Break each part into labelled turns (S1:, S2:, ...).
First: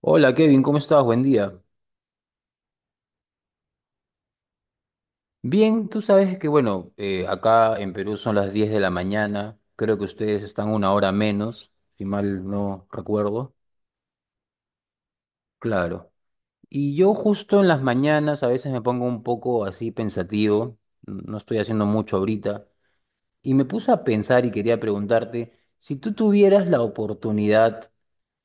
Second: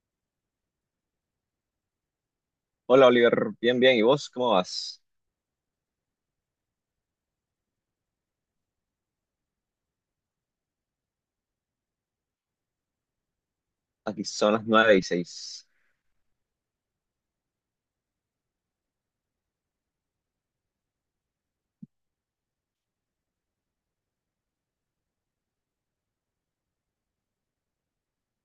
S1: Hola Kevin, ¿cómo estás? Buen día.
S2: Hola Oliver, bien, bien. ¿Y vos cómo vas?
S1: Bien, tú sabes que bueno, acá en Perú son las 10 de la mañana, creo que ustedes están una hora menos, si mal no recuerdo.
S2: Aquí son las nueve y seis.
S1: Claro. Y yo justo en las mañanas a veces me pongo un poco así pensativo, no estoy haciendo mucho ahorita, y me puse a pensar y quería preguntarte, si tú tuvieras la oportunidad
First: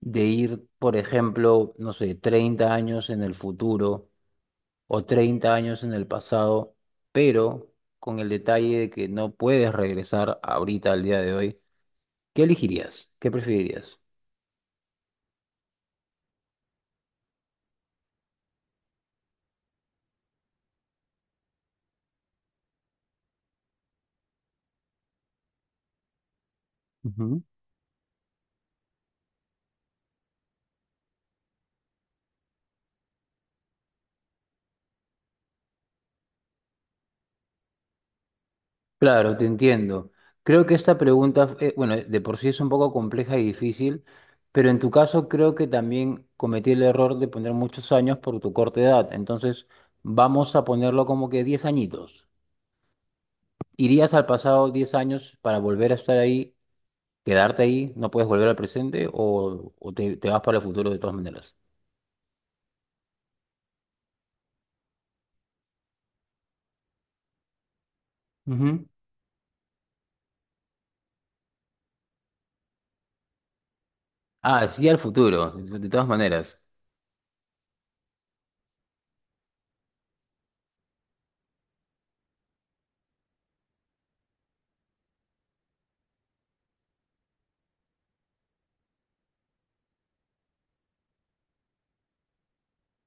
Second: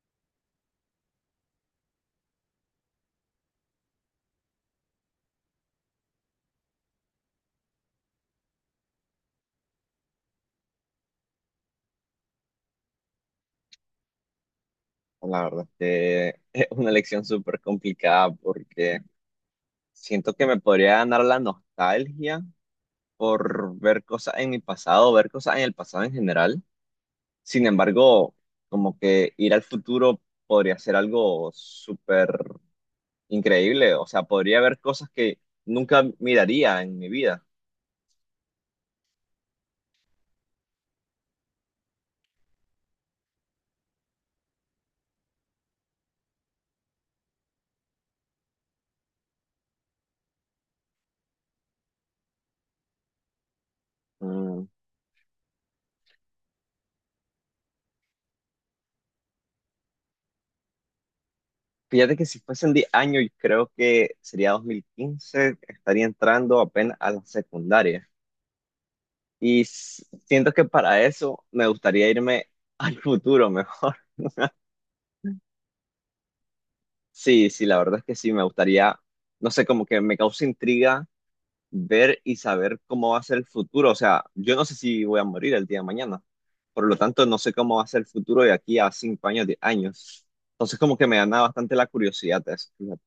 S1: de ir, por ejemplo, no sé, 30 años en el futuro, o 30 años en el pasado, pero con el detalle de que no puedes regresar ahorita al día de hoy, ¿qué elegirías? ¿Qué preferirías?
S2: La verdad que es una elección súper complicada porque siento que me podría ganar la nostalgia por ver cosas en mi pasado, ver cosas en el pasado en general.
S1: Ujú.
S2: Sin embargo, como que ir al futuro podría ser algo súper increíble. O sea, podría ver cosas que nunca miraría en mi vida.
S1: Claro, te entiendo. Creo que esta pregunta, bueno, de por sí es un poco compleja y difícil, pero en tu caso creo que también cometí el error de poner muchos años por tu corta edad. Entonces, vamos a ponerlo como que 10 añitos. ¿Irías al
S2: Mm,
S1: pasado 10 años para volver a estar ahí quedarte ahí, no puedes volver al presente o te vas para el futuro de todas maneras?
S2: Fíjate que si fuesen 10 años, yo creo que sería 2015, estaría entrando apenas a la secundaria.
S1: Ujú.
S2: Siento que para eso me gustaría irme al futuro mejor.
S1: Ah, sí, al futuro, de todas maneras.
S2: Sí, sí, la verdad es que sí, me gustaría, no sé, como que me causa intriga ver y saber cómo va a ser el futuro. O sea, yo no sé si voy a morir el día de mañana. Por lo tanto, no sé cómo va a ser el futuro de aquí a 5 años, 10 años. Entonces, como que me gana bastante la curiosidad de eso. Fíjate.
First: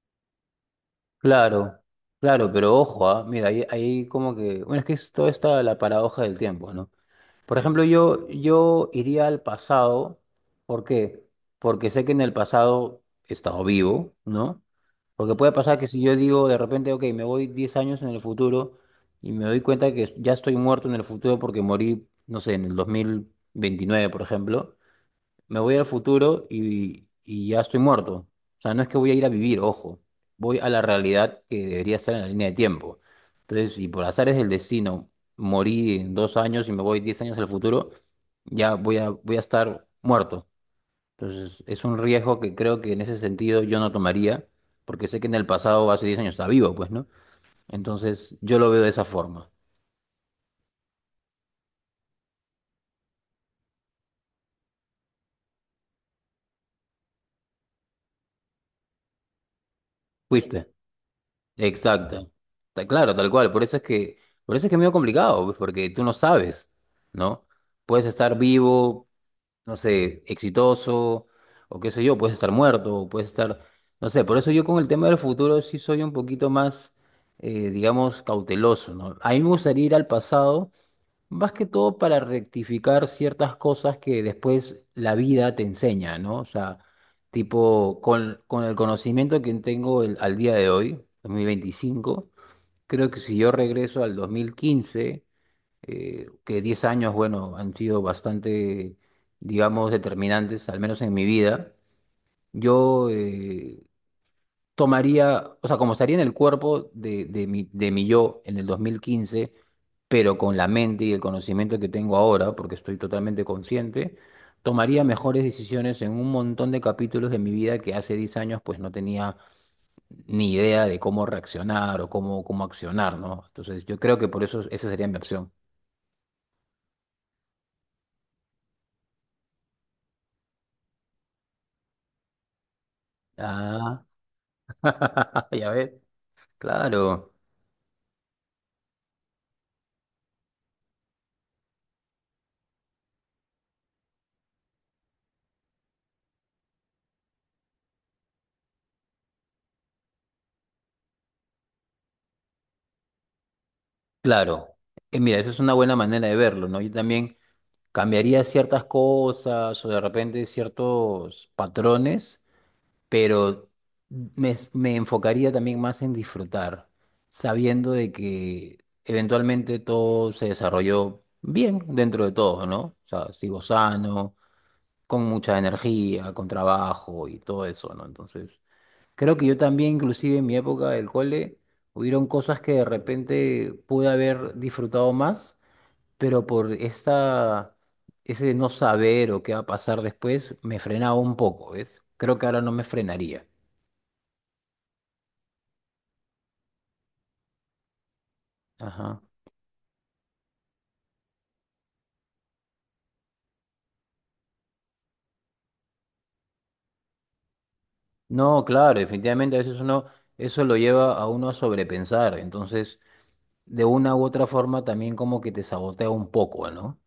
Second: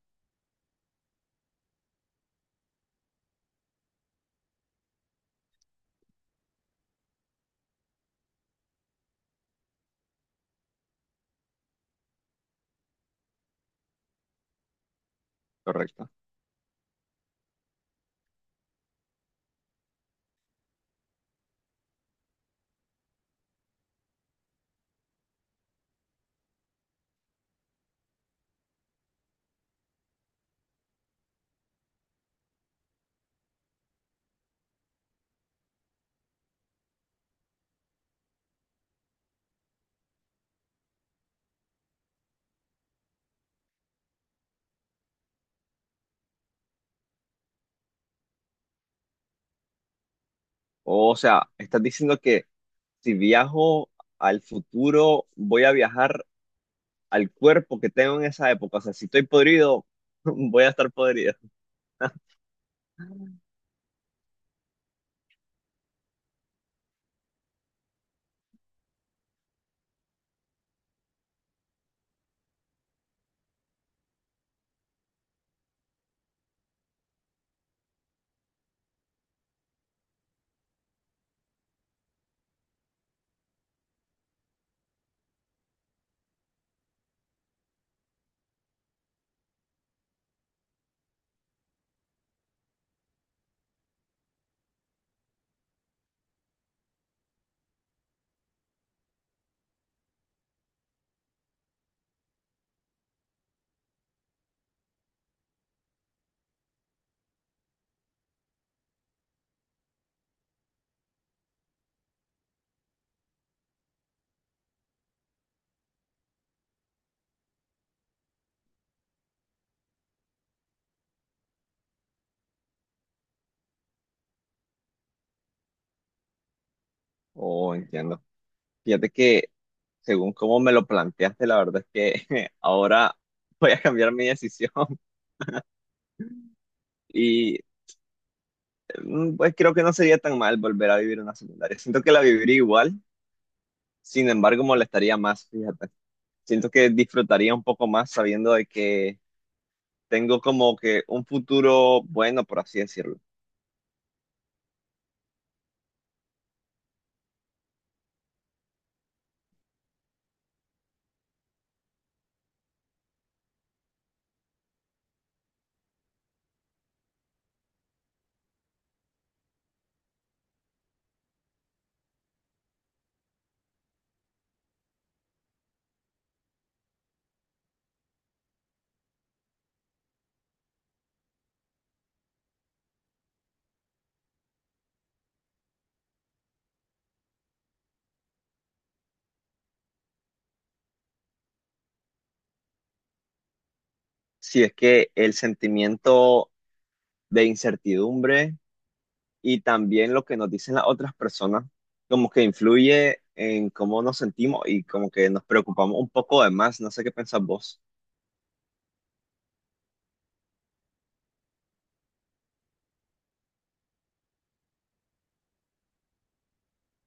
S1: Claro, claro, pero ojo, ah, mira, ahí como que, bueno, es que es toda esta la paradoja del tiempo, ¿no? Por ejemplo, yo iría al pasado, ¿por qué? Porque sé que en el pasado he estado vivo, ¿no? Porque puede pasar que si
S2: Correcto.
S1: yo digo de repente, ok, me voy 10 años en el futuro y me doy cuenta que ya estoy muerto en el futuro porque morí, no sé, en el 2029 por ejemplo, me voy al futuro y ya estoy muerto. O sea, no es que voy a ir a vivir, ojo. Voy a la realidad que debería estar en la línea de tiempo. Entonces, si por azares del destino morí en dos años y me voy diez años al futuro, ya voy a, voy a estar muerto. Entonces, es un riesgo que creo que en ese sentido yo no tomaría, porque sé que en el pasado, hace diez años, estaba vivo, pues, ¿no? Entonces, yo lo veo de esa forma.
S2: O sea, estás diciendo que si viajo al futuro, voy a viajar al cuerpo que tengo en esa época. O sea, si estoy podrido, voy
S1: ¿Fuiste?
S2: a estar podrido.
S1: Exacto. Ta- Claro, tal cual. Por eso es que es medio complicado, pues, porque tú no sabes, ¿no? Puedes estar vivo, no sé, exitoso, o qué sé yo, puedes estar muerto, o puedes estar, no sé, por eso yo con el tema del futuro sí soy un poquito más, digamos, cauteloso, ¿no? A mí me gustaría ir al pasado más que todo para rectificar ciertas cosas que después la vida te enseña, ¿no? O sea, tipo, con el conocimiento que tengo al día de hoy, 2025, creo que si yo regreso al 2015, que 10 años, bueno, han sido bastante, digamos, determinantes, al menos en mi vida, yo, tomaría, o sea, como estaría en el cuerpo de, de mi yo en el 2015, pero con la mente y el conocimiento que tengo ahora, porque estoy totalmente consciente, tomaría mejores decisiones en un montón de capítulos de mi vida que hace 10 años pues no tenía ni idea de cómo reaccionar o cómo, cómo accionar, ¿no? Entonces yo creo que por eso esa sería mi opción.
S2: Oh, entiendo. Fíjate que según cómo me lo planteaste, la verdad es que ahora voy a
S1: Ah,
S2: cambiar mi decisión.
S1: ya ves, claro,
S2: Y pues creo que no sería tan mal volver a vivir una secundaria. Siento que la viviría igual, sin embargo molestaría más, fíjate. Siento que disfrutaría un poco más sabiendo de que tengo como que un futuro bueno, por así decirlo.
S1: claro. Mira, esa es una buena manera de verlo, ¿no? Yo también cambiaría ciertas cosas o de repente ciertos patrones, pero me enfocaría también más en disfrutar, sabiendo de que eventualmente todo se desarrolló bien dentro de todo, ¿no? O sea, sigo sano, con mucha energía, con trabajo y todo eso, ¿no? Entonces, creo que yo también, inclusive en mi época del cole, hubieron cosas que de repente pude haber disfrutado más pero por esta, ese no saber o qué va a pasar después, me frenaba un poco, ¿ves? Creo que ahora no me frenaría.
S2: Si es que el sentimiento de incertidumbre
S1: Ajá.
S2: y también lo que nos dicen las otras personas, como que influye en cómo nos sentimos y como que nos preocupamos un poco de más. No sé qué pensás vos.
S1: No, claro, definitivamente a veces uno, eso lo lleva a uno a sobrepensar, entonces de una u otra forma también como que te sabotea un poco, ¿no?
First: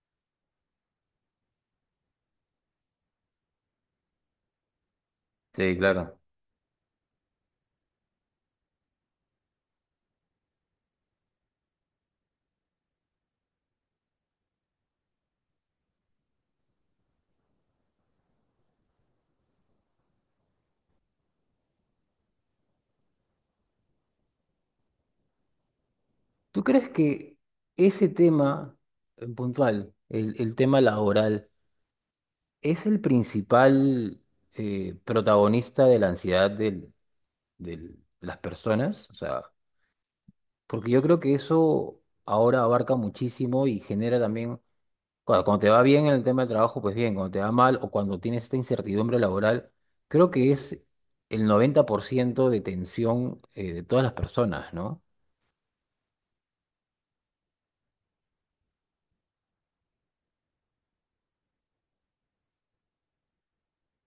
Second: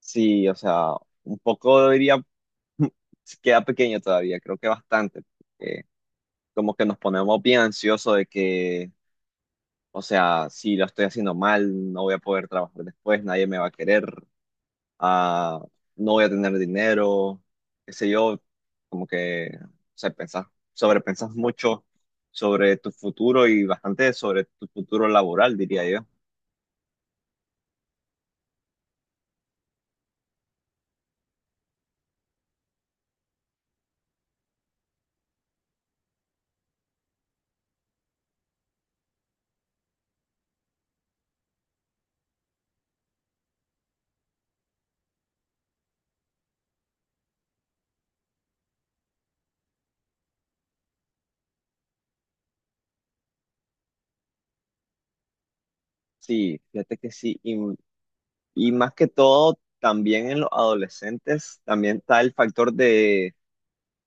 S2: Sí, o sea, un poco diría, queda pequeño todavía, creo que bastante.
S1: Sí,
S2: Porque
S1: claro.
S2: como que nos ponemos bien ansiosos de que... O sea, si lo estoy haciendo mal, no voy a poder trabajar después, nadie me va a querer, ah, no voy a tener dinero, qué sé yo, como que, o sea, pensás, sobrepensás mucho sobre tu futuro y bastante sobre tu futuro laboral, diría yo.
S1: ¿Tú crees que ese tema en puntual, el tema laboral, es el principal protagonista de la ansiedad del- de las personas? O sea, porque yo creo que eso ahora abarca muchísimo y genera también, cuando te va bien en el tema del trabajo, pues bien, cuando te va mal o cuando tienes esta incertidumbre laboral, creo que es el 90% de tensión de todas las personas, ¿no?
S2: Sí, fíjate que sí, y más que todo, también en los adolescentes, también está el factor de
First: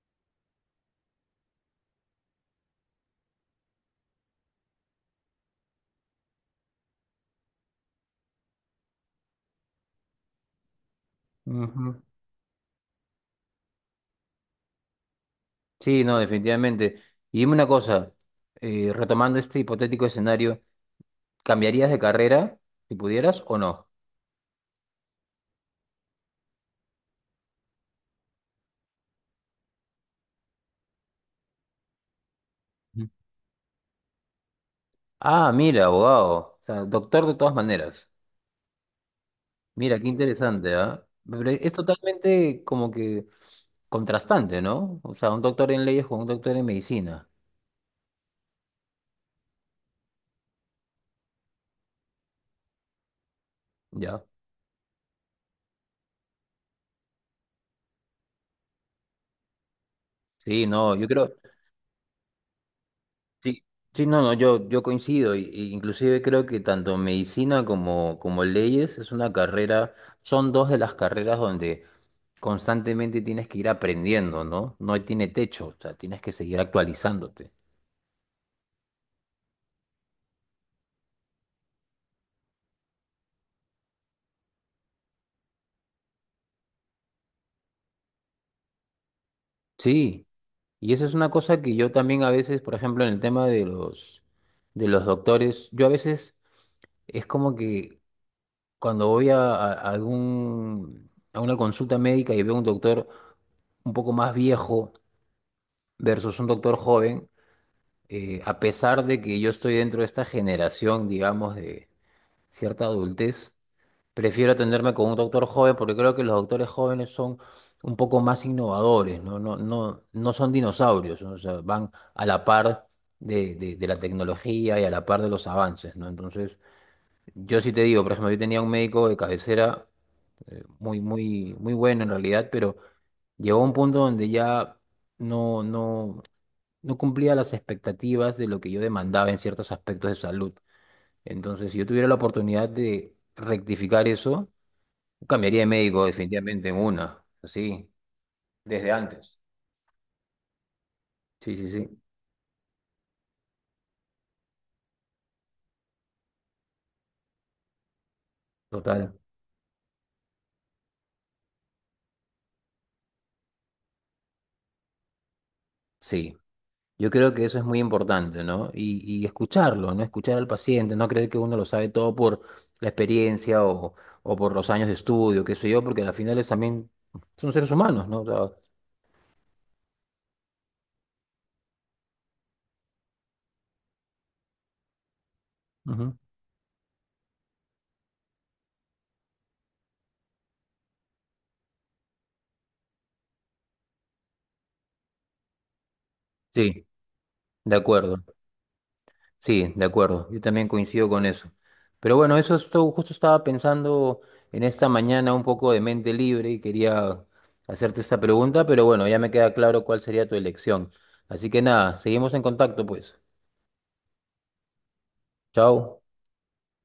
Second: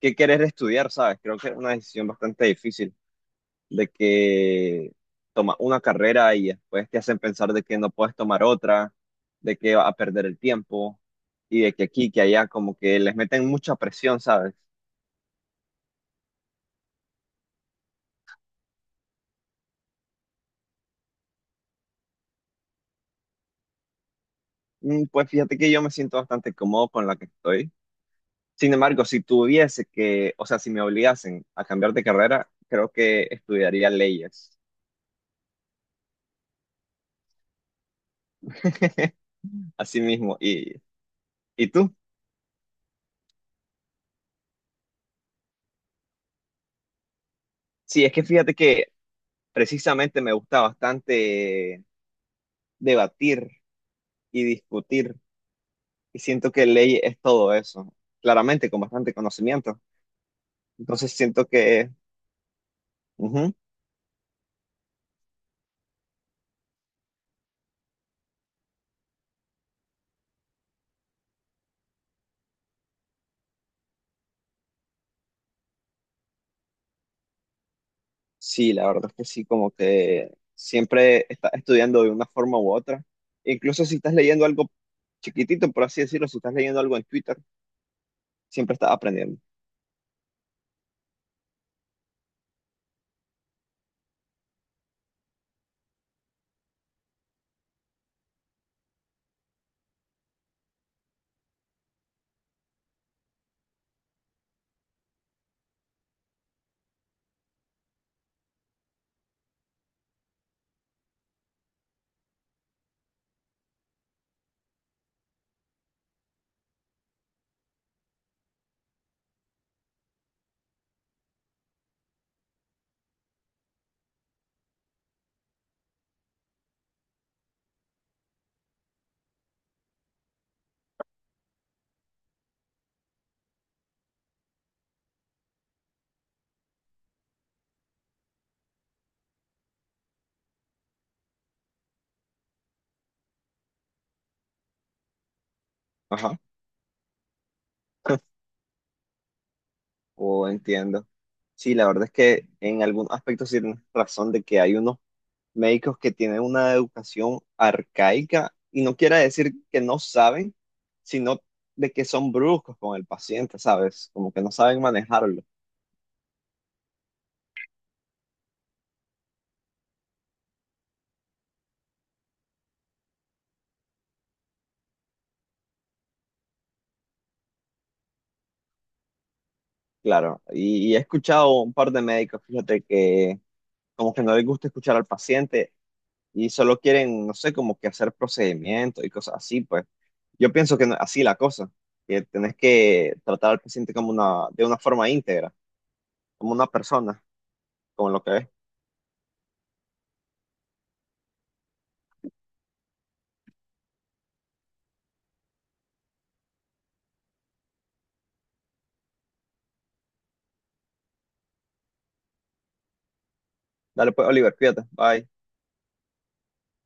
S2: qué querer estudiar, ¿sabes? Creo que es una decisión bastante difícil. De que tomas una carrera y después te hacen pensar de que no puedes tomar otra, de que vas a perder el tiempo y de que
S1: Ujú.
S2: aquí, que allá, como que les meten mucha presión, ¿sabes?
S1: Sí, no, definitivamente. Y dime una cosa, retomando este hipotético escenario, ¿cambiarías de carrera si pudieras o no?
S2: Pues fíjate que yo me siento bastante cómodo con la que estoy. Sin embargo, si tuviese que, o sea, si me obligasen a cambiar de carrera, creo
S1: Ujú.
S2: que estudiaría leyes.
S1: Ah, mira, abogado, o sea, doctor de todas maneras. Mira,
S2: Así
S1: qué
S2: mismo.
S1: interesante,
S2: ¿Y,
S1: ¿ah? Pero
S2: y
S1: es
S2: tú?
S1: totalmente como que contrastante, ¿no? O sea, un doctor en leyes con un doctor en medicina,
S2: Sí, es que fíjate que precisamente me gusta bastante debatir
S1: ¿ya?
S2: y discutir. Y siento que ley es todo eso, claramente con bastante conocimiento.
S1: Sí, no, yo
S2: Entonces
S1: creo,
S2: siento que, ujú,
S1: sí, sí, no, no, yo coincido, y inclusive creo que tanto medicina como, como leyes es una carrera, son dos de las carreras donde constantemente tienes que ir aprendiendo, ¿no? No tiene techo, o sea, tienes que seguir actualizándote.
S2: sí, la verdad es que sí, como que siempre estás estudiando de una forma u otra. Incluso si estás leyendo algo chiquitito, por así decirlo, si estás leyendo algo en Twitter, siempre estás aprendiendo.
S1: Sí. Y esa es una cosa que yo también a veces, por ejemplo, en el tema de los doctores, yo a veces es como que cuando voy a, a algún, a una consulta médica y veo un doctor un poco más viejo versus un doctor joven, a pesar de que yo estoy dentro de esta generación, digamos, de cierta adultez, prefiero atenderme con un doctor joven porque creo que los doctores jóvenes son un poco más innovadores, no son dinosaurios, ¿no? O sea, van a la par de, de la tecnología y a la par de los avances, ¿no? Entonces, yo sí te digo, por ejemplo, yo tenía un médico de cabecera muy, muy, muy bueno en realidad, pero llegó a un punto donde ya no, no, no cumplía las expectativas de lo que yo demandaba en ciertos aspectos de salud. Entonces, si yo tuviera la oportunidad de rectificar eso, cambiaría de médico
S2: Ajá.
S1: definitivamente en una, sí, desde antes.
S2: Oh, entiendo.
S1: Sí, sí,
S2: Sí, la
S1: sí,
S2: verdad es que en algún aspecto sí tienes razón de que hay unos médicos que tienen una educación arcaica y no
S1: total.
S2: quiere decir que no saben, sino de que son bruscos con el paciente, ¿sabes? Como que no saben manejarlo,
S1: Sí, yo creo que eso es muy importante, ¿no? Y escucharlo, ¿no? Escuchar al paciente, no creer que uno lo sabe todo por la experiencia o por los años de estudio, qué sé yo, porque al final es también son seres humanos, ¿no? O sea,
S2: claro. Y he escuchado un par de médicos, fíjate, que como que no les gusta escuchar al paciente
S1: ujú.
S2: y solo quieren, no sé, como que hacer procedimientos y cosas así, pues yo pienso que no- así la cosa, que tenés que tratar al paciente como una, de una forma íntegra, como una
S1: Sí,
S2: persona,
S1: de
S2: como
S1: acuerdo.
S2: lo que es.
S1: Sí, de acuerdo, yo también coincido con eso. Pero bueno, justo estaba pensando en esta mañana un poco de mente libre y quería hacerte esta pregunta, pero bueno, ya me queda claro cuál sería tu elección. Así que nada, seguimos en contacto pues.
S2: Dale pues, Oliver, cuídate, bye.
S1: Chao.